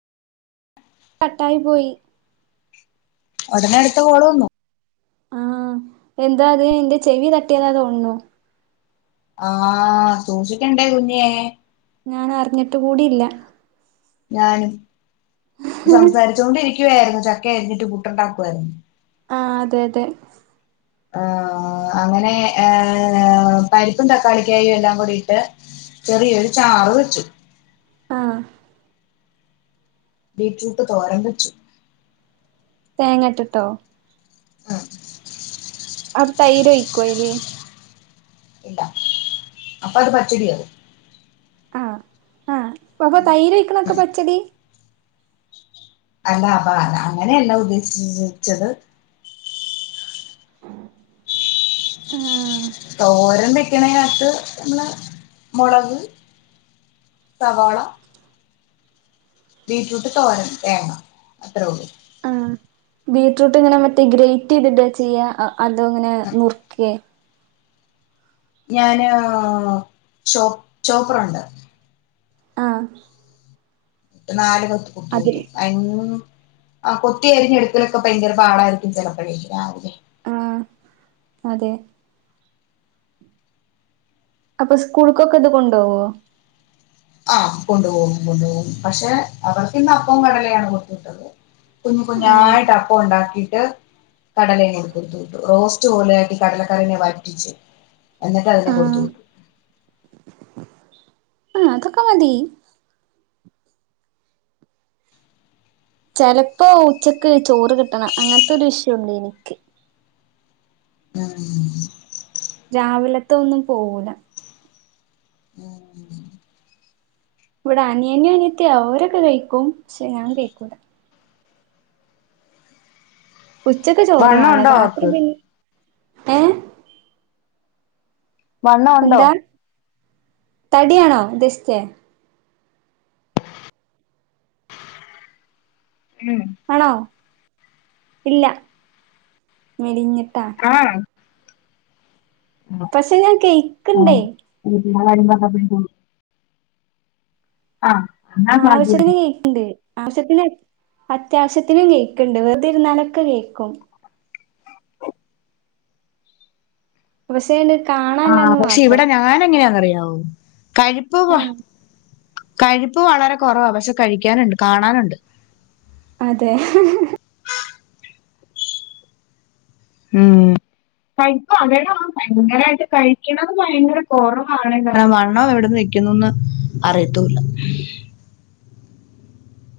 കട്ടായി പോയി. ഉടനെ അടുത്ത കോള് വന്നു. ആഹ് എന്താത് ഇന്റെ ചെവി തട്ടിയതാ തോന്ന്ണു. ആഹ് സൂക്ഷിക്കണ്ടേ കുഞ്ഞെ. ഞാൻ അറിഞ്ഞിട്ട് കൂടില്ല. ഞാനും. സംസാരിച്ചു കൊണ്ടിരിക്കുവായിരുന്നു ചക്കേ യരിഞ്ഞിട്ട് പുട്ടുണ്ടാക്കുവായിരുന്നു. ആഹ് അതെ അതെ. ആഹ് അങ്ങനെ ഏഹ് പരിപ്പും തക്കാളിക്കായും എല്ലാം കൂടി ഇട്ട് ചെറിയൊരു ചാറ് വെച്ചു. ആഹ് ബീറ്റ്റൂട്ട് തോരൻ വെച്ചു. തേങ്ങ ഇട്ട് ട്ടോ ആഹ് അപ് തൈരൊയ്ക്കൊ അയില്? ഇല്ല. അപ്പ അത് പച്ചടിയാ. ആഹ് ആഹ് അപ്പൊ തൈരൊയ്ക്ക്ണതൊക്കെ ഉം പച്ചടി? അല്ല അമ്മാ അങ്ങനെയല്ല ഉദ്ദേശിച്ചി ച്ചത്. [inaudible] തോരൻ വെ ക്കെണേനകത്ത് നമ്മള് മുളക്, സവാള ബീറ്റ്റൂട്ട് തോരൻ, തേങ്ങ അത്രേ ഉള്ളൂ. ആഹ്. ബീടറൂട്ട് ഇങ്ങനെ മറ്റേ ഗ്രേറ്റ് ചെയ്ത്ട്ടാ ചെയ്യാ, അതോ ഇങ്ങനെ നുർക്കേ. ഞാന് ചോ ചോപ്പറുണ്ട്. ആഹ് നാല് പത്ത് അതിൽ കുട്ടൂട്ടും അരിൻ ആഹ് കൊത്തിയെരിഞ്ഞെടുക്കലൊക്കെ ഭയങ്കര പാടായിരിക്കും ചെലപ്പഴേ, രാവിലെ ആഹ് അതെ അപ്പ സ്കൂൾക്കൊക്കെ ഇത് കൊണ്ടോവോ? ആഹ് കൊണ്ട് പോവും കൊണ്ട് പോവും. പക്ഷെ അവർക്കിന്ന് അപ്പവും കടലയാണ് കൊടുത്ത് വിട്ടത്. കുഞ്ഞു ആഹ് കുഞ്ഞായിട്ട് അപ്പ ഉണ്ടാക്കീട്ട്. കടലയും കൊടു കൊടുത്ത വിട്ടു കടലേം കൊടുത്തു വിട്ടു. റോസ്റ്റ് പോലെയാക്കി കടലക്കറിനെ വറ്റിച്ച് എന്നിട്ട് അതിനെ കൊടുത്തു ആഹ് വിട്ടു. ആഹ് അതൊക്കെ മതി. ചെലപ്പോ ഉച്ചക്ക് ചോറ് കിട്ടണം അങ്ങനത്തരു ഇശുണ്ടെനിക് ആഹ് രാവിലത്ത ഒന്നും പോവൂല. ഉം ഇവിടെ അനിയന് അനയത്തി അവരൊക്കെ കഴിക്കും. ക്ഷെ ഞാൻ കഴിക്കൂല. ഉച്ചക്ക് ചോറ് വണ്ണം വാണം ഉണ്ടോ രാത്രി അവക്ക് പിന്നെ, ഏ വണ്ണം ഉണ്ടോ എന്താ തടിയാണോ ഉദേശിചേ. ഉം ആണോ. ഇല്ല. മെലിഞ്ഞിട്ടാ. ആഹ്. പക്ഷെ ഞാൻ കയിക്ക്ണ്ടേ. [unintelligible] ആഹ് ന്ന [unintelligible] ണ്ട് ആവശ്യത്തിന് അത്യാവശ്യത്തിനും കെയിക്ക്ണ്ട്. വെറുതിരുന്നാലൊക്കെ കേക്കും. പഷേണ്ട് കാ ആ പക്ഷെ ഇവിടെ ഞാനെങ്ങനെന്നറിയാവോ? കഴിപ്പ് ആ ഹ്, കഴിപ്പ് വളരെ കുറവാ. പക്ഷെ കഴിക്കാനുണ്ട് കാണാനുണ്ട്. അതെ [unintelligible] ഉം കൈപ, അതെടാ ഭയങ്കരായിട്ട് കഴിക്കണത ഭയങ്കര കൊറവാണ്. ആ വണ്ണം എവിടെന്ന് ക്കുന്നൊന്ന് അറിയത്തുല്ല.